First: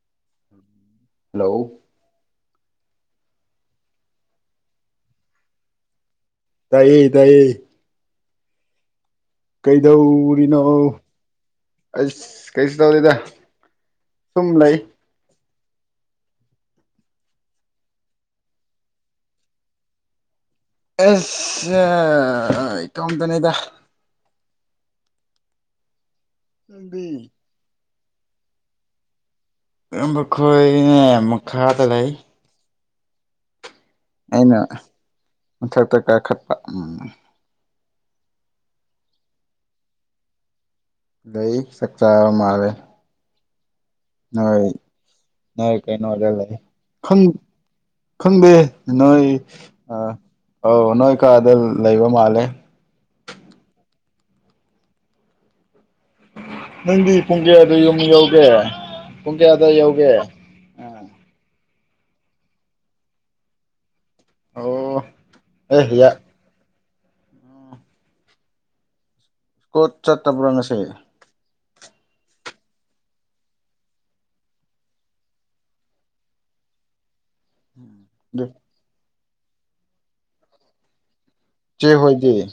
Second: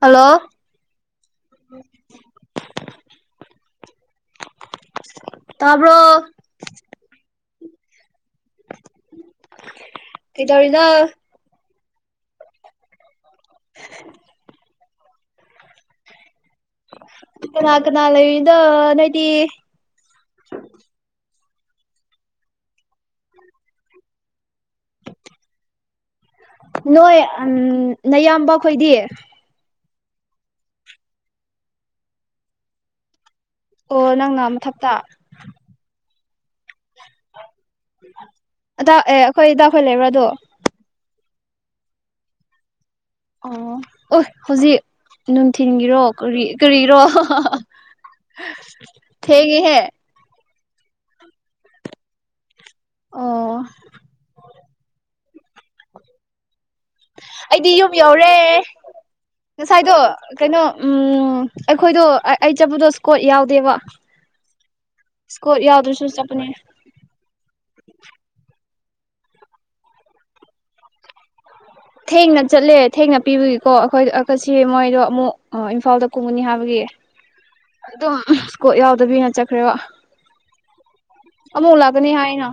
Hello hello ꯇꯕ꯭ꯔꯣ ꯇꯌꯦ ꯇꯌꯦ ꯀꯩꯗꯧꯔꯤꯅꯣ ꯑꯁ ꯀꯩꯁ ꯇꯧꯔꯤꯗ ꯁꯨꯝ ꯂꯩ ꯀꯅꯥ ꯀꯅꯥ ꯂꯩꯗ ꯅꯥꯏꯇ ꯑ ꯏꯇꯅꯤꯗ ꯅꯪꯗꯤ ꯅꯣꯏ ꯑꯝ ꯅꯌꯥꯝꯕ ꯑꯩꯈꯣꯏꯗꯤ ꯑꯝꯕꯈꯣꯏꯅꯦ ꯃ ꯈꯥꯇ ꯂꯩ ꯑꯣ ꯅꯪꯅ ꯃꯊꯞꯛꯇ ꯄꯥꯏꯈꯠꯄ ꯎꯝ ꯑꯗꯥ ꯑꯦ ꯑꯩꯈꯣꯏꯗꯥꯎꯈꯣꯏ ꯂꯩꯕ꯭ꯔꯥꯗꯣ ꯂꯩꯩ ꯁꯀꯇꯥꯕꯣ ꯃꯥꯔ ꯑꯣ ꯑꯣ ꯍꯧꯖꯤꯛ ꯅꯣꯏ ꯅꯨꯡꯊꯤꯟꯒꯤꯔꯣ ꯀꯩꯅꯣꯗ ꯂꯩ ꯀꯔꯤꯔꯣ ꯈꯪ ꯈꯪꯗꯦ ꯅꯣꯏ ꯊꯦꯡꯉꯦꯍꯦ ꯑꯥ ꯑꯧ ꯅꯣꯏ ꯀꯥꯗ ꯂꯩꯕ ꯃꯥꯜꯂꯦ ꯑꯣ ꯎꯝ [unintelligible] ꯅꯪꯗꯤ ꯄꯨꯡ ꯀꯌꯥꯗ ꯑꯩꯗꯤ ꯌꯨꯝ ꯌꯧꯔꯦ ꯌꯧꯒꯦ ꯄꯨꯡ ꯀꯌꯥꯗ ꯉꯁꯥꯏꯗꯣ ꯌꯧꯒꯦ ꯀꯩꯅꯣ ꯑ ꯎꯝ ꯑꯩꯈꯣꯏꯗꯣ ꯑꯩ ꯆꯠꯄꯗꯣ ꯁꯀꯣꯠ ꯌꯥꯎꯗꯦꯕ ꯑꯣ ꯁꯀꯣ ꯑꯦ ꯌꯥꯎꯗꯣꯁꯨ ꯌꯥ ꯆꯄꯅꯤ ꯀꯣꯠ ꯆꯠꯠꯇ ꯄꯨꯔꯅꯁꯦ ꯊꯦꯡꯅ ꯆꯠꯂꯦ ꯊꯦꯡꯅ ꯄꯤꯕꯒꯤꯀꯣ ꯑꯩꯈꯣꯏ ꯀꯁꯤ ꯃꯣꯏꯗꯣ ꯑꯃꯨꯛ ꯏꯝꯐꯥꯜꯗ ꯀꯨꯝꯒꯅꯤ ꯍꯥꯏꯕꯒꯤ ꯑꯗꯨꯝ ꯑꯗꯨ ꯑꯦꯁꯣꯔꯠ꯭ ꯌꯥꯎꯗꯕꯤ ꯆꯠꯈ꯭ꯔꯦꯕ ꯑꯃꯨꯛ ꯆꯦ ꯂꯥꯛꯀꯅꯤ ꯍꯣꯏꯗꯤ ꯍꯥꯏꯅ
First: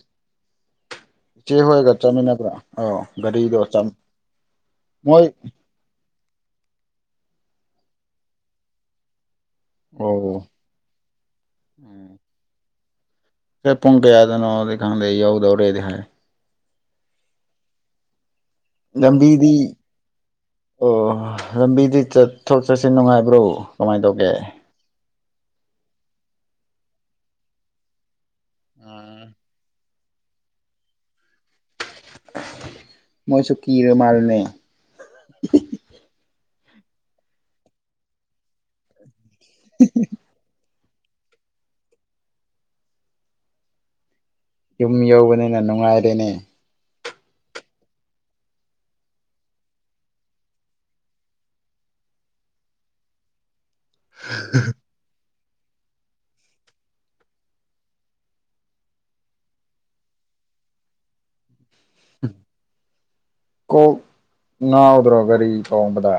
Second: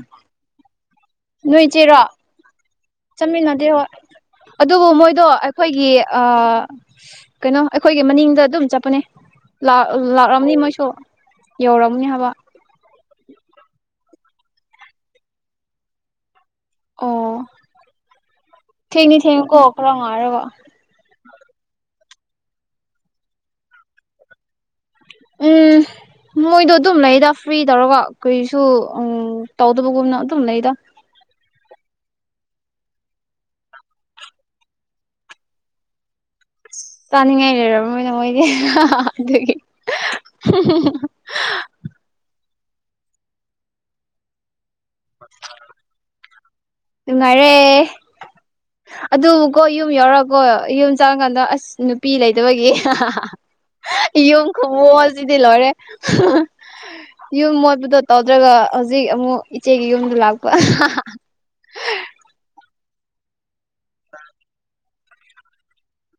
ꯏꯆꯦ ꯍꯣꯏꯒ ꯆꯠꯃꯤꯟꯅꯕ꯭ꯔꯥ ꯑꯣ ꯒꯥꯔꯤꯗꯣ ꯆꯠꯃꯤꯟꯅꯗꯦꯕ ꯆꯝ ꯑꯗꯨꯕꯨ ꯃꯣꯏꯗꯣ ꯃꯣꯏ ꯑꯩꯈꯣꯏꯒꯤ ꯑꯥ ꯀꯩꯅꯣ ꯑꯩꯈꯣꯏꯒꯤ ꯃꯅꯤꯡꯗ ꯑꯗꯨꯝ ꯆꯠꯄꯅꯦ ꯂꯥꯛ ꯑꯣ ꯂꯥꯛꯔꯝꯅꯤ ꯃꯣꯏꯁꯨ ꯌꯧꯔꯝꯅꯤ ꯍꯥꯏꯕ ꯁꯦ ꯄꯨꯡ ꯀꯌꯥꯗꯅꯣꯗꯤ ꯈꯪꯗꯦ ꯌꯧꯗꯧꯔꯦꯗꯤ ꯍꯥꯏ ꯑꯣ ꯊꯦꯡꯗꯤ ꯂꯝꯕꯤꯗꯤ ꯊꯦꯡꯉꯦꯀꯣ ꯈꯔ ꯉꯥꯏꯔꯒ ꯑꯣ ꯂꯝꯕꯤꯗꯤ ꯆꯠꯊꯣꯛ ꯆꯠꯁꯤꯟ ꯅꯨꯡꯉꯥꯏꯕ꯭ꯔꯣ ꯀꯃꯥꯏ ꯇꯧꯒꯦ ꯎꯝ ꯃꯣꯏꯗꯣ ꯑꯗꯨꯝ ꯂꯩꯗ ꯐ꯭ꯔꯤ ꯇꯧꯔꯒ ꯀꯩꯁꯨ ꯑꯝ ꯇꯧꯗꯕꯒꯨꯝꯅ ꯑꯗꯨꯝ ꯂꯩꯗ ꯃꯣꯏꯁꯨ ꯀꯤꯔꯃꯥꯜꯂꯦꯅꯦ ꯆꯥꯅꯤꯡꯉꯥꯏ ꯂꯩꯔꯝꯃꯣꯢꯗ ꯃꯣꯏꯗꯤ [unintelligible] ꯌꯨꯝ ꯌꯧꯕꯅꯤꯅ ꯅꯨꯡꯉꯥꯏꯔꯦꯅꯦ ꯅꯨꯡꯉꯥꯏꯔꯦ ꯑꯗꯨꯕꯨꯀꯣ ꯌꯨꯝ ꯌꯥꯎꯔꯒꯀꯣ ꯌꯨꯝ ꯆꯪꯉꯀꯥꯟꯗ ꯑꯁ ꯅꯨꯄꯤ ꯂꯩꯇꯕꯒꯤ ꯌꯨꯝ ꯈꯨꯃꯣꯖꯤ ꯗꯤ ꯂꯣꯏꯔꯦ ꯌꯨꯝ ꯃꯣꯠꯄꯗꯣ ꯇꯧꯗ꯭ꯔꯒ ꯍꯧꯖꯤꯛ ꯑꯃꯨꯛ ꯏꯆꯦꯒꯤ ꯌꯨꯝꯗꯨ ꯂꯥꯛꯄ꯫ [inaudible] ꯀꯣꯛ ꯉꯥꯎ ꯇ꯭꯭ꯔꯣ ꯒꯔꯤ ꯊꯣꯡꯕꯗ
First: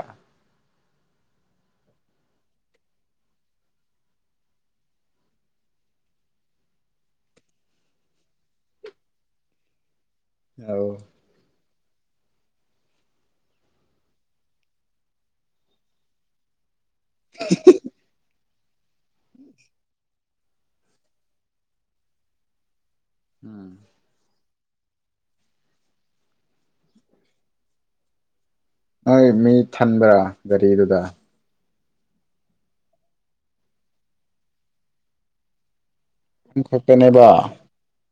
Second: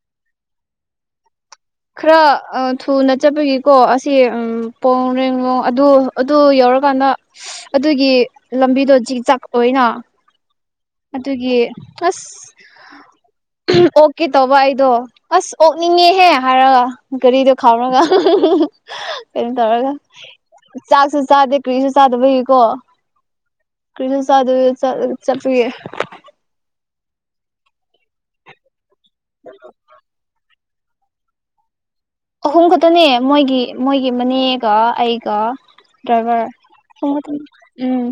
ꯈꯔ ꯑꯥ ꯊꯨꯅ ꯆꯠꯄꯒꯤꯀꯣ ꯑꯁꯤ ꯎꯝ ꯄꯣꯡꯔꯦꯡꯂꯣꯡ ꯑꯗꯨ ꯑꯗꯨ ꯌꯧꯔꯀꯥꯟꯗ ꯑꯗꯨꯒꯤ ꯂꯝꯕꯤꯗꯣ ꯖꯤꯛ ꯖꯥꯛ ꯑꯣꯏꯌꯦꯅ ꯑꯧ ꯑꯗꯨꯒꯤ ꯑꯁ ꯑꯣꯛꯀꯦ ꯇꯧꯕ ꯑꯩꯗꯣ ꯑꯁ ꯑꯣꯛꯅꯤꯡꯉꯦꯍꯦ ꯍꯥꯏꯔꯒ ꯀꯔꯤꯗ ꯈꯥꯝꯔꯒ [unintelligible] ꯀꯩꯅꯣ ꯇꯧꯔꯒ ꯆꯥꯛꯁꯨ ꯆꯥꯗꯦ ꯀ꯭ꯔꯤꯁꯨ ꯆꯥꯗꯕꯒꯤꯀꯣ ꯎꯝ ꯆꯥꯗꯕꯤꯗ ꯆꯠꯂꯒ ꯆꯞ [unintelligible] ꯅꯣꯏ ꯃꯤ ꯊꯟꯕ꯭ꯔꯥ꯫ ꯒꯔꯤꯗꯨꯗ ꯑꯍꯨꯝ ꯈꯛꯇꯅꯦ ꯃꯣꯏꯒꯤ-ꯃꯣꯏꯒꯤ ꯃꯅꯦꯒ ꯑꯩꯒꯥ ꯗ꯭ꯔꯥꯏꯕꯔ ꯈꯛꯇꯅꯦꯕ ꯎꯝ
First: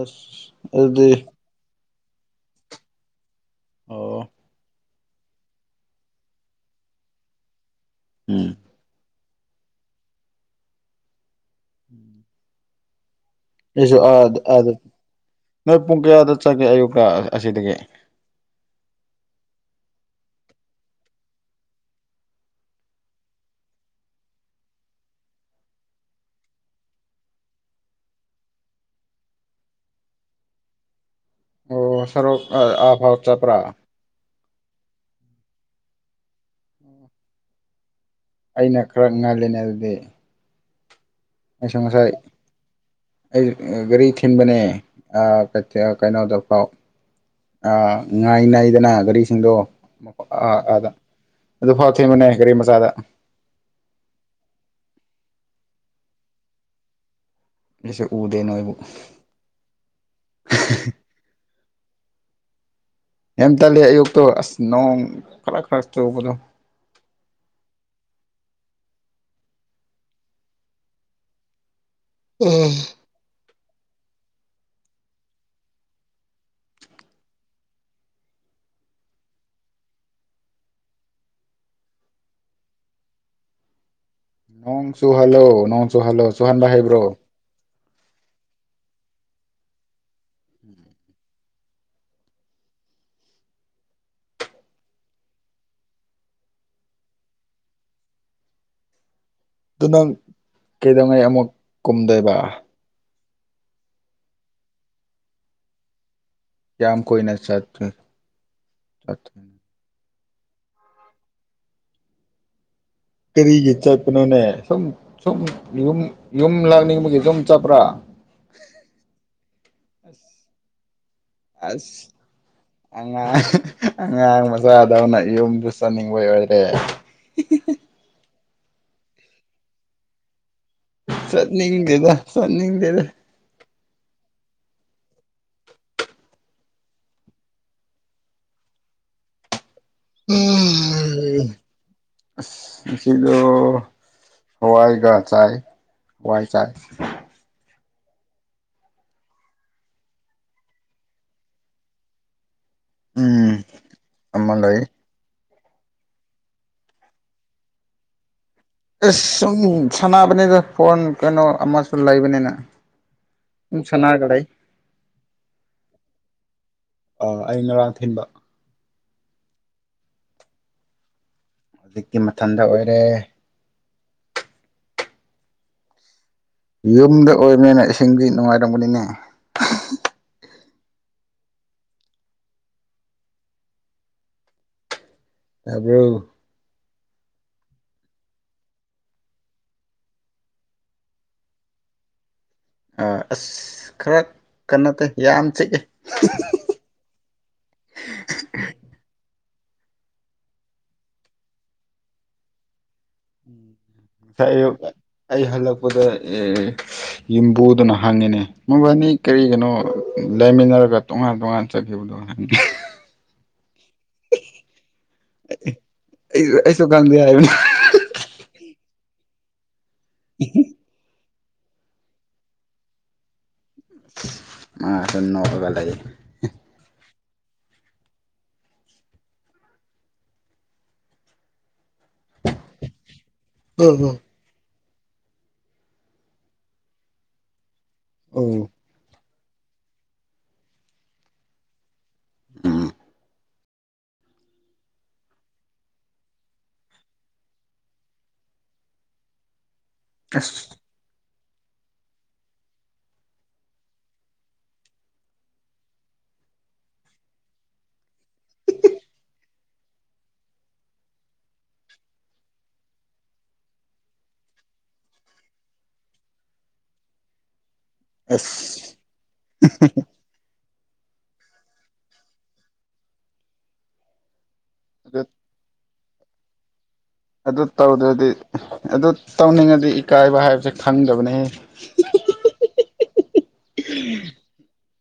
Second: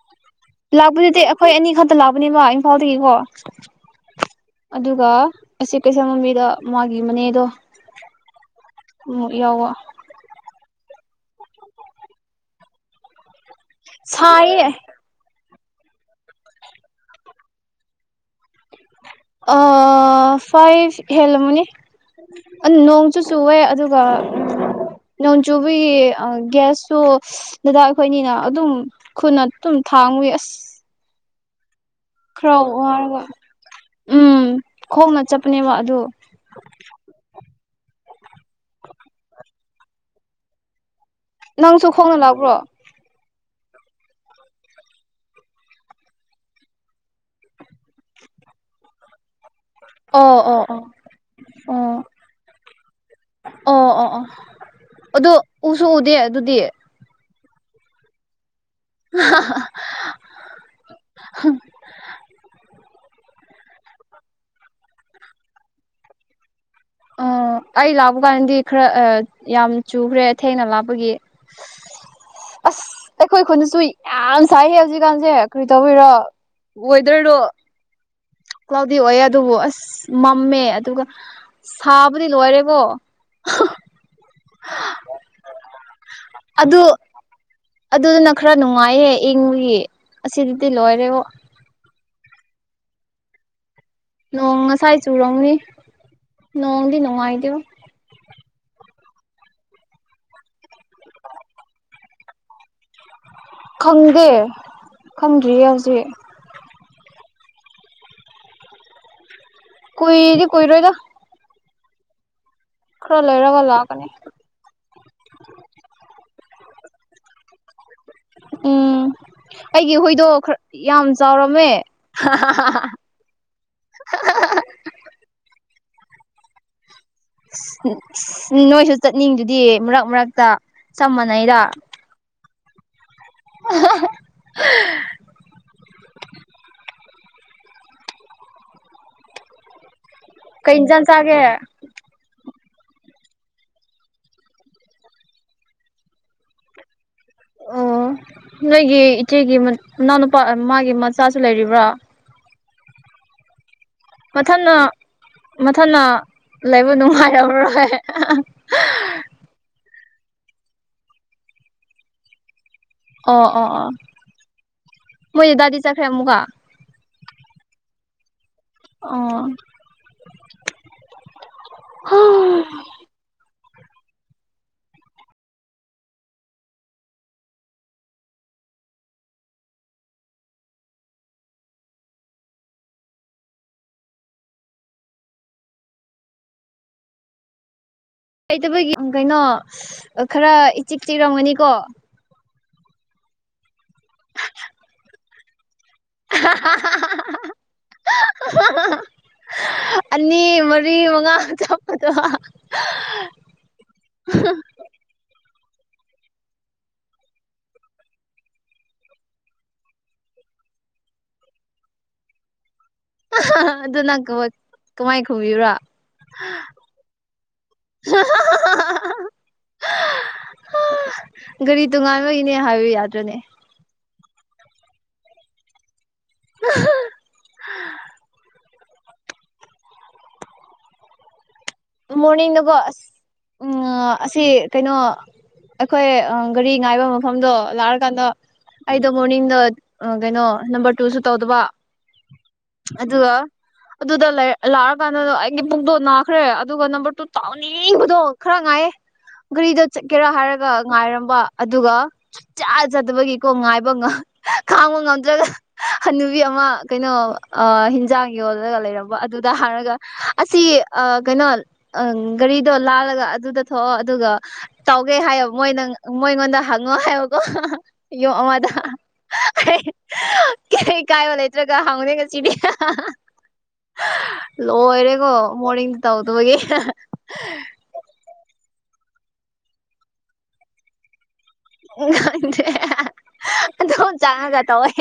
ꯑꯁ ꯑꯗꯨꯗꯤ ꯂꯥꯛꯄꯗꯨꯗꯤ ꯑꯩꯈꯣꯏ ꯑꯅꯤ ꯈꯛ ꯇ ꯂꯥꯛꯄꯅꯦꯕꯥ ꯏꯝꯐꯥꯜꯗꯒꯤꯀꯣ ꯑꯣ [inaudible] ꯑꯗꯨꯒ ꯑꯁꯤ ꯀꯩꯁꯥ ꯃꯕꯤꯗ ꯃꯥꯒꯤ ꯃꯅꯦꯗꯣ ꯎꯝ ꯑꯃꯨꯛ ꯌꯥꯎꯕ꯫ ꯎꯝ ꯌꯦꯁꯨ ꯑꯗ ꯁꯥꯏꯌꯦ ꯑꯗ ꯅꯣꯏ ꯄꯨꯡ ꯀꯌꯥꯗ ꯆꯠꯒꯦ ꯑꯌꯨꯛꯀ ꯑꯁꯤꯗꯒꯤ꯫ ꯑꯥ ꯐꯥꯏꯚ ꯍꯦꯜꯂꯝꯃꯨꯅꯤ ꯅꯣꯡꯁꯨꯨ ꯆꯨꯋꯦ ꯑꯗꯨꯒ ꯅꯣꯡ ꯆꯨꯕꯒꯤ ꯑ ꯒ꯭ꯌꯥꯁꯁꯨ ꯗꯗꯥ ꯑꯩꯈꯣꯏꯅꯤꯅ ꯑꯗꯨꯝ ꯈꯨꯅ ꯑꯗꯨꯝ ꯊꯥꯡꯃꯒꯤ ꯑꯁ [inaudible] ꯈ꯭ꯔ ꯑꯥ ꯐꯥꯎ ꯋꯥꯌꯦꯕꯥ ꯆꯠꯄ꯭ꯔꯥ ꯎꯝ꯫ ꯈꯣꯡꯅ ꯆꯠꯄꯅꯦꯕ ꯑꯗꯨ꯫ ꯑꯩꯅ ꯈꯔ ꯉꯜꯂꯤꯅꯦ ꯑꯗꯨꯗꯤ꯫ ꯑꯩꯁꯨ ꯅꯪꯁꯨ ꯉꯁꯥꯏ ꯈꯣꯡꯅ ꯂꯥꯛꯄ꯭ꯔꯣ꯫ ꯑꯩ ꯒꯥꯔꯤ ꯊꯤꯟꯕꯅꯦ ꯑꯥ ꯀꯩꯊꯦꯜ ꯀꯩꯅꯣꯗꯐꯥꯎ ꯑꯥ ꯉꯥꯏ ꯅꯥꯏꯗꯅ ꯒꯥꯔꯤꯁꯤꯡꯗꯣ ꯑꯣ ꯑꯥ ꯑꯣ ꯑꯣ ꯑꯥꯗ ꯑꯗꯨ ꯐꯥꯎ ꯑꯣ ꯊꯦꯡꯕꯅꯦ ꯒꯥꯔꯤ ꯃꯆꯥꯥꯗ꯫ ꯑꯣ ꯑꯣ ꯑꯣ ꯑꯗꯨ ꯎꯁꯨ ꯎꯗꯦ ꯑꯗꯨꯗꯤ꯫ ꯑꯩꯁꯨ ꯎꯗꯦꯅ ꯅꯣꯏꯕꯨ꯫ [unintelligible] ꯌꯝ ꯇꯜꯂꯦ ꯑꯌꯨꯛꯇꯣ ꯑꯁ ꯅꯣꯡ ꯈꯂꯛ ꯈꯔ ꯆꯨꯕꯗꯣ꯫ ꯑ ꯑꯩ ꯂꯥꯛꯞꯄ ꯀꯥꯟꯗꯤ ꯈꯔ ꯌꯥꯝ ꯆꯨꯈ꯭ꯔꯦ ꯊꯦꯡꯅ ꯂꯥꯞꯄꯒꯤ꯫ ꯑꯁ ꯑꯩꯈꯣꯏ ꯈꯨꯨꯟ꯫ ꯁꯨ ꯌꯥꯝ ꯁꯥꯏꯌꯦ ꯍꯧꯖꯤꯛꯀꯥꯟꯁꯦ ꯀꯔꯤ ꯇꯧꯕꯤꯔꯣ ꯋꯦꯗꯔꯗꯣ ꯀ꯭ꯂꯥꯎꯗꯤ ꯑꯣꯏꯌꯦ ꯑꯗꯨꯕꯨ ꯑꯁ ꯃꯝꯃꯦ ꯑꯗꯨꯒ꯫ ꯁꯥꯕꯨꯗꯤ ꯂꯣꯏꯔꯦꯀꯣ꯫ ꯅꯣꯡ ꯆꯨ ꯍꯜꯂꯣ ꯅꯣꯡ ꯆꯨ ꯍꯜꯂꯣ ꯆꯨ ꯍꯟꯕ ꯍꯩꯕ꯭ꯔꯣ꯫ ꯑꯗꯨꯗꯅ ꯈꯔ ꯅꯨꯡꯉꯥꯏꯍꯦ ꯏꯪꯂꯤ꯫ ꯑꯁꯤꯗꯗꯤ ꯂꯣꯏꯔꯦꯕꯣ꯫ ꯅꯣꯡ ꯉꯁꯥꯏ ꯆꯨꯔꯧꯅꯤ ꯅꯣꯡꯗꯤ ꯅꯨꯡꯉꯥꯏꯇꯦꯕꯣ꯫ ꯑꯗꯨ ꯅꯪ ꯀꯩꯗꯧꯉꯩ ꯑꯃꯨꯛ ꯀꯨꯝꯗꯣꯏꯕ꯫ ꯈꯪꯗꯦ ꯈꯪꯗ꯭ꯔꯤꯌꯦ ꯍꯧꯖꯤꯛ꯫ ꯌꯥꯝ ꯀꯣꯏꯅ ꯆꯠꯇꯨꯅꯦ ꯀꯨꯏꯗꯤ ꯀꯨꯏꯔꯣꯏꯗ ꯈꯔ ꯂꯩꯔꯒ ꯀꯔꯤꯒꯤ ꯂꯥꯛꯀꯅꯤ ꯆꯠꯄꯅꯣꯅꯦ ꯁꯨꯝ ꯁꯨꯝ ꯌꯨꯝ꯫ ꯌꯨꯝ ꯂꯥꯛꯅꯤꯡꯕꯒꯤ ꯌꯨꯝ ꯆꯠꯄ꯭ꯔꯥ꯫ ꯎꯝ꯫ ꯑꯩꯒꯤ ꯍꯨꯏꯗꯣ ꯈꯔ ꯌꯥꯝ꯫ ꯆꯥꯎꯔꯝꯃꯦ ꯑꯁ ꯑꯉꯥꯡ ꯑꯉꯥꯡ ꯃꯆꯥꯥꯗꯧꯅ ꯌꯨꯝꯕꯨ ꯇꯝꯅꯤꯡꯕꯩ ꯌꯥꯎꯔꯗꯤ [inaudible] ꯎꯝ ꯅꯣꯏꯁꯨ ꯆꯠꯅꯤꯡꯗꯨꯗꯤ ꯃꯔꯛ ꯃꯔꯛꯇ ꯆꯞ ꯃꯥꯟꯅꯩꯗ ꯆꯠꯅꯤꯡꯗꯦꯗ ꯆꯠ ꯅꯤꯡꯗꯦꯗ [unintelligible] ꯀꯩ ꯏꯟꯖꯥꯡ ꯆꯥꯒꯦ ꯉꯁꯤꯗꫭ ꯍꯋꯥꯏꯒ ꯆꯥꯏ ꯍꯋꯥꯏ ꯆꯥꯏ ꯑꯣ ꯅꯣꯏꯒꯤ ꯏꯆꯦꯒꯤ ꯃꯅꯥꯎꯅꯨꯄꯥ ꯑ ꯃꯥꯒꯤ ꯃꯆꯥꯁꯨ ꯂꯩꯔꯤꯕ꯭ꯔꫭ ꯎꯝ ꯑꯃ ꯃꯊꯟꯅ ꯂꯩ ꯃꯊꯟꯅꯥ ꯂꯩꯕ ꯅꯨꯡꯉꯥꯏꯔꯝ ꯃꯔꯣꯏ ꯏꯁ ꯁꯨꯝ ꯁꯥꯟꯅꯕꯅꯤꯗ ꯐꯣꯟ ꯀꯩꯅꯣ ꯑꯃꯁꯨ ꯂꯩꯕꯅꯤꯅ ꯑꯣ ꯑꯣ ꯁꯨꯝ ꯑꯣ ꯁꯥꯟꯅꯔꯒ ꯂꯩ ꯃꯣꯏ ꯗꯗꯥꯗꯤ ꯆꯈ꯭ꯔꯦ ꯑꯃꯨ ꯀ ꯑꯥ ꯑꯩ ꯉꯔꯥꯡ ꯊꯤꯟꯕ ꯑꯣ ꯍꯧꯖꯤꯛꯇꯤ ꯃꯊꯟꯗ ꯑꯣꯏꯔꯦ ꯌꯨꯝꯗ ꯑꯣꯏꯕꯅꯤꯅ ꯏꯁꯤꯡꯗꯤ ꯅꯨꯡꯉꯥꯏꯔꯝꯕ ꯒꯅꯤꯅꯦ ꯇꯥꯕ꯭ꯔꫭ ꯂꯩꯇꯕꯒꯤ ꯎꯝ ꯀꯩꯅꯣ ꯈꯔ ꯏꯆꯤꯛ ꯆꯤꯛꯔꯝꯒꯅꯤꯀꯣ ꯑꯥ ꯑꯁ ꯈꯔ ꯀ ꯅꯠꯇꯦ ꯌꯥꯝ ꯆꯤꯛꯏ [inaudible] ꯑꯅꯤ ꯃꯔꯤ ꯃꯉꯥ ꯆꯥ [unintelligible] ꯗꫭ ꯁꯥꯏ ꯑꯌꯨꯛ ꯑꯩ ꯍꯜꯂꯛ ꯄꯗ ꯑꯦ ꯌꯨꯝꯕꯨꯗꯨꯅ ꯍꯪꯉꯤꯅꯦ ꯃꯕꯥꯅꯤ ꯀꯔꯤꯒꯤꯅꯣ ꯂꯩꯃꯤꯟꯅꯔꯒ ꯇꯣꯉꯥꯟ ꯇꯣꯉꯥꯟ ꯆꯠꯈꯤꯕꯗꯣ ꯍꯪꯉꯤ [inaudible] ꯑꯗꯨꯅꯪ ꯀꯃꯥꯏ ꯈꯨꯕꯤꯕ꯭ꯔꯥ ꯑꯩꯁꯨ ꯑꯩꯁꯨ ꯈꯪꯗꯦ ꯍꯥꯏꯕꯅꯤ [inaudible] ꯒꯥꯔꯤ ꯇꯣꯉꯥꯟꯕꯥꯟꯕꯒꯤꯅꯦ ꯍꯥꯏꯌꯨ ꯌꯥꯗ꯭ꯔꯅꯦ ꯃꯥꯁꯨ ꯅꫭꯛꯔꯒ ꯂꯩ [inaudible] [inaudible] ꯃꯣꯔꯅꯤꯡꯗꯨꯀꯣ ꯑꯁ ꯎꯝ ꯑꯣ ꯑꯣ ꯑꯁꯤ ꯀꯩꯅꯣ ꯑꯩꯈꯣꯏ ꯑ ꯒꯥꯔꯤ ꯉꯥꯏꯕ ꯃꯐꯝꯗꯣ ꯂꯥꯛ ꯀꯥꯟꯗ ꯑꯣ. ꯑꯩꯗꫭ ꯃꯣꯔꯅꯤꯡꯗ ꯑ ꯀꯩꯅꯣ ꯅꯝꯕꯔ ꯇꯨꯁꯨ ꯇꯧꯗꯕ ꯎꯝ ꯑꯗꯨꯒ ꯑꯗꯨꯗ ꯂꯥꯛꯑꯀꯥꯟꯗ ꯑꯩꯒꯤ ꯄꯨꯛꯗꯣ ꯅꯥꯈ꯭ꯔꯦ ꯑꯗꯨꯒ ꯅꯝꯕꯔ ꯇꯨ ꯇꯥꯎꯅꯤꯡꯕꯗꯣ ꯈꯔ ꯉꯥꯏꯌꯦ ꯒꯥꯔꯤꯗ ꯆꯠꯀꯦꯔꯥ ꯍꯥꯏꯔꯒ ꯑꯁ ꯉꯥꯏꯔꯝꯕ ꯑꯗꯨꯒ ꯆꯥꯖꯗꯕꯒꯤꯀꯣ ꯉꯥꯏꯕ ꯈꯥꯡꯕ ꯉꯝꯗ꯭ꯔꯒ ꯍꯅꯨꯕꯤ ꯑꯃ ꯀꯩꯅꯣ ꯍꯤꯟꯖꯥꯡ ꯌꯣꯜꯂꯒ ꯂꯩꯔꯝꯕ ꯑꯗꯨꯗ ꯍꯥꯏꯔꯒ ꯑꯁꯤ ꯑꯥ ꯀꯩꯅꯣ ꯑꯪ ꯒꯥꯔꯤꯗꯣ ꯂꯥꯜꯂꯒ ꯑꯗꯨꯗ ꯊꯣꯛꯑꯣ ꯑꯗꯨꯒ ꯇꯧꯒꯦ ꯍꯥꯏꯌꯦ ꯃꯣꯏꯅ ꯃꯣꯏꯉꯣꯟꯗ ꯍꯪꯉꯣ ꯍꯥꯏꯕꯀꯣ ꯌꯨꯝ ꯑꯃꯗ ꯑꯁ ꯀꯩꯩ ꯀꯥꯏꯕ ꯂꯩꯇ꯭ꯔꯒ ꯍꯥꯎꯅꯦ ꯉꯁꯤꯗꯤ ꯑꯗꯨ ꯂꯣꯏꯔꯦꯀꯣ ꯃꯣꯔꯤꯡ ꯇꯧꯕꯒꯤ ꯑꯗꯨ ꯇꯧꯗ꯭ꯔꯗꯤ ꯑꯗꯨ ꯇꯧꯅꯤꯡꯉꯗꯤ ꯏꯀꯥꯏꯕ ꯍꯥꯏꯕꯁꯦ ꯈꯪꯗꯕꯅꯦꯍ ꯈꯪꯗꯦ ꯑꯗꯨꯝ ꯆꯪꯉꯒꯥ ꯇꯧꯏ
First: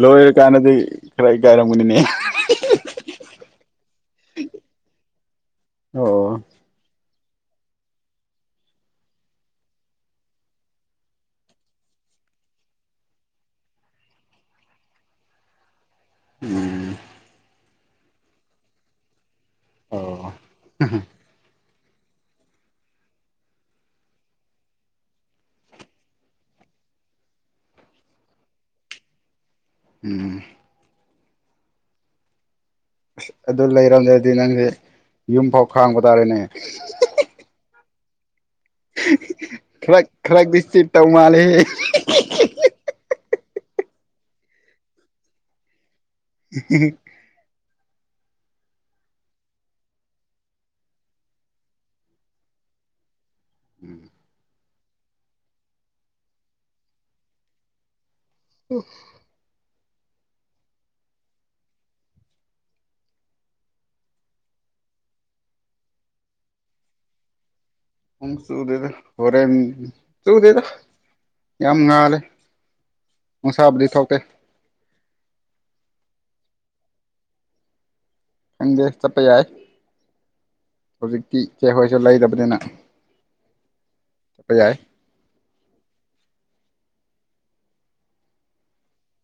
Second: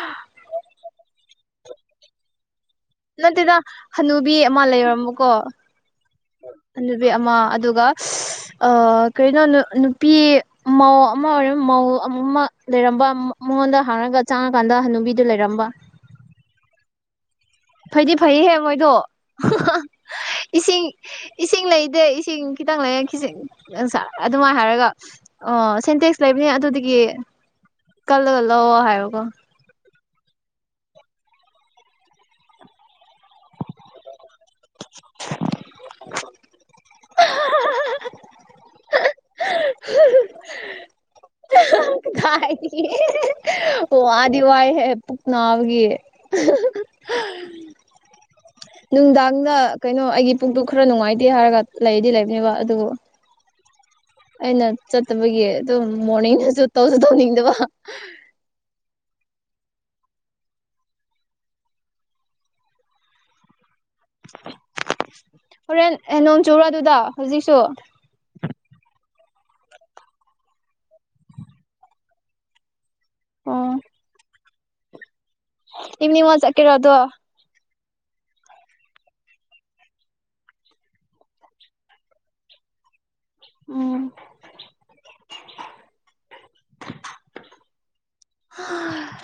ꯂꯣꯏꯔꯀꯥꯟꯗꯗꯤ ꯈꯔ ꯏꯀꯥꯏꯔꯝꯒꯅꯤ ꯃꯤ ꯀꯣ ꯑꯣ ꯅꯨꯕꯤ ꯑꯃ ꯑꯗꯨꯒ ꯑꯥ ꯀꯩꯅꯣ ꯅꯨꯄꯤ ꯃꯧ ꯑꯃ ꯑꯣꯏꯔ ꯃꯧ ꯑꯃ ꯂꯩꯔꯝꯕ ꯃꯉꯣꯟꯗ ꯍꯔꯉꯒ ꯆꯪꯉꯀꯥꯟꯗ ꯍꯥꯅꯨꯕꯤꯗꯨ ꯂꯩꯔꯝꯕ ꯎꯝ ꯐꯩꯗꯤ ꯐꯩꯌꯦꯍꯦ ꯃꯣꯏꯗꯣ꯫ ꯑꯣ ꯏꯁꯤꯡ ꯏꯁꯤꯡ ꯂꯩ ꯇꯦ ꯏꯁꯤꯡ ꯈꯤꯇꯪ ꯂꯩꯌꯦ ꯈꯤꯖꯦ ꯑꯗꯨꯃꯥꯏꯅ ꯍꯥꯏꯔꯒ ꯑꯣ ꯁꯦꯟꯇꯦꯛꯁ ꯂꯩꯕꯅꯦ ꯑꯗꯨꯗꯒꯤ ꯀꯜꯂꯒ ꯂꯧꯑꯣ ꯍꯥꯏꯕꯀꯣ꯫ ꯎꯝ ꯑꯁ ꯑꯗꯨ ꯂꯩꯔꯝꯗꯔ ꯅꯪꯁꯦ ꯌꯨꯝ ꯐꯥꯎ ꯈꯥꯡꯕ ꯇꯥꯔꯦꯅꯦ ꯈꯥꯔꯛ ꯈꯥꯔꯛꯇꯤ ꯆꯤꯠꯇꯧ ꯃꯥꯂꯦꯍꯦ꯫ ꯑꯣ ꯋꯥꯗꯤ ꯋꯥꯏꯍꯦ ꯄꯨꯛ ꯅꯥꯕꯒꯤ꯫ [inaudible] ꯅꯨꯡꯗꯥꯡꯗ ꯀꯩꯅꯣ ꯑꯩꯒꯤ ꯄꯨꯨꯛꯗꯨꯨ ꯈꯔ ꯅꯨꯡꯉꯥꯏꯇꯦ ꯍꯥꯏꯔꯒ ꯂꯩꯗꯤ ꯂꯩꯕꯅꯦꯕ ꯑꯗꯨꯕꯨ ꯎꯝ ꯑꯩꯅ ꯆꯠꯇꯕꯒꯤ ꯑꯗꯨꯝ ꯃꯣꯔꯅꯤꯡꯗꯁꯨ ꯇꯧꯁꯨ ꯇꯧꯅꯤꯡꯗꯕ꯫ ꯍꯣꯔꯦꯟ ꯅꯣꯡ ꯆꯨꯨꯔꯣ ꯑꯗꯨꯗ ꯍꯧꯖꯤꯛꯁꯨ꯫ ꯅꯣꯡ ꯆꯨꯗꯦꯗ ꯍꯣꯔꯦꯟ ꯆꯨꯗꯦꯗ ꯌꯥꯝ ꯉꯥꯜꯂꯦ꯫ ꯅꯨꯡꯁꯥꯕꯨꯗꯤ ꯊꯣꯛꯇꯦ꯫ ꯏꯚꯅꯤꯡ ꯋꯥꯛ ꯆꯠꯀꯦꯔ ꯑꯗꯣ꯫ ꯈꯪꯗꯦ ꯆꯠꯄ ꯌꯥꯏ ꯍꯧꯖꯤꯛꯇꯤ ꯏꯆꯦꯍꯣꯏꯁꯨ ꯂꯩꯗꯕꯅꯤꯅ꯫ ꯎꯝ ꯄ ꯌꯥꯏ ꯍꯥ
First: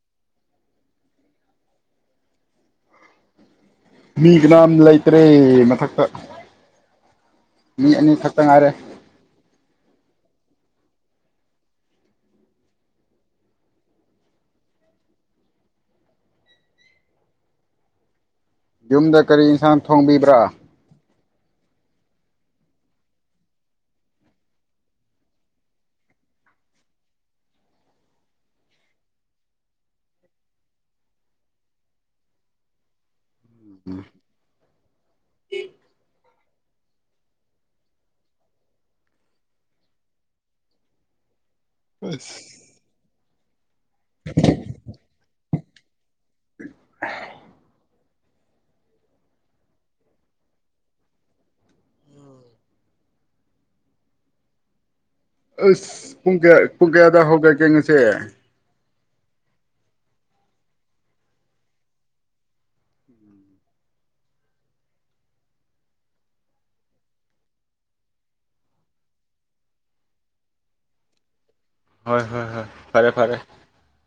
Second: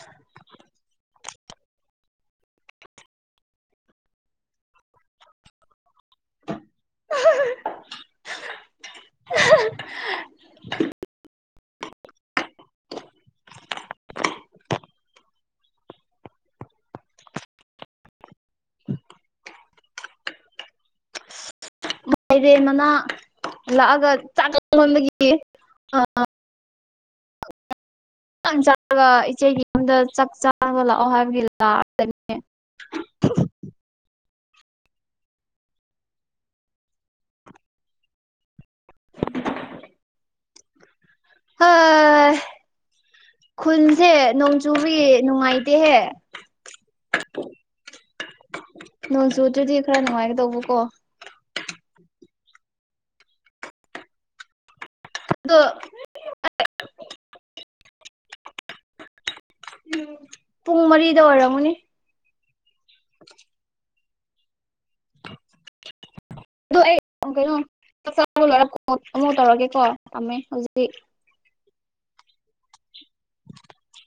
ꯃꯤ ꯀꯅꯥꯝ ꯂꯩꯇ꯭ꯔꯦ ꯃꯊꯛꯇ ꯃꯤ ꯑꯅꯤꯈꯛꯇ ꯉꯥꯏꯔꯦ꯫ [inaudible] ꯌꯨꯝꯗ ꯀꯔꯤ ꯏꯟꯁꯥꯡ ꯊꯣꯡꯕꯤꯕ꯭ꯔꯥ꯫ ꯃꯥꯏꯔꯦꯟ ꯃꯅꯥ ꯂꯥꯛꯑꯒ ꯆꯥꯛ ꯂꯥꯝꯃꯟꯕꯒꯤ ꯆ ꯏꯆꯦꯒꯤ ꯌꯨꯝꯗ ꯆꯥꯛ ꯆꯥꯕ ꯂꯥꯛꯑꯣ ꯍꯥꯏꯕꯒꯤ ꯂꯥꯛꯑꯅꯤ꯫ [inaudible] [inaudible] [unintelligible] ꯍꯁ ꯈꯨꯜꯁꯦ ꯅꯣꯡꯆꯨꯕꯒꯤ ꯅꯨꯡꯉꯥꯏ ꯇꯦꯍꯦ [inaudible] ꯅꯣꯡꯆꯨꯗ꯭ꯔꯗꯤ ꯈꯔ ꯅꯨꯡꯉꯥꯏꯒꯗꯧꯕꯀꯣ꯫ ꯑꯗꯣ ꯑꯁ ꯄꯨꯡ ꯀꯌꯥ ꯄꯨꯡ ꯀꯌꯥꯗ ꯍꯧꯒꯠꯀꯦ ꯉꯁꯤ꯫ ꯄꯦ ꯎꯝ ꯄꯨꯡ ꯃꯔꯤꯗ ꯑꯣꯏꯔꯝꯃꯅꯤ꯫ [inaudible] ꯑꯗꯨ ꯑꯩ ꯀꯩꯅꯣ ꯆꯥꯛ ꯆꯥꯕ ꯂꯣꯏꯔꯒ ꯑꯃꯨꯛ ꯇꯧꯔꯒꯦꯀꯣ ꯊꯝꯃꯦ ꯍꯧꯖꯤꯛ꯫ ꯍꯣꯏ ꯍꯣꯏ ꯍꯣꯏ꯫ ꯐꯔꯦ-ꯐꯔꯦ꯫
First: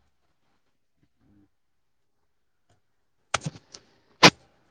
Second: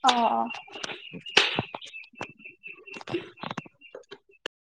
ꯑꯣ [unintelligible] [unintelligible]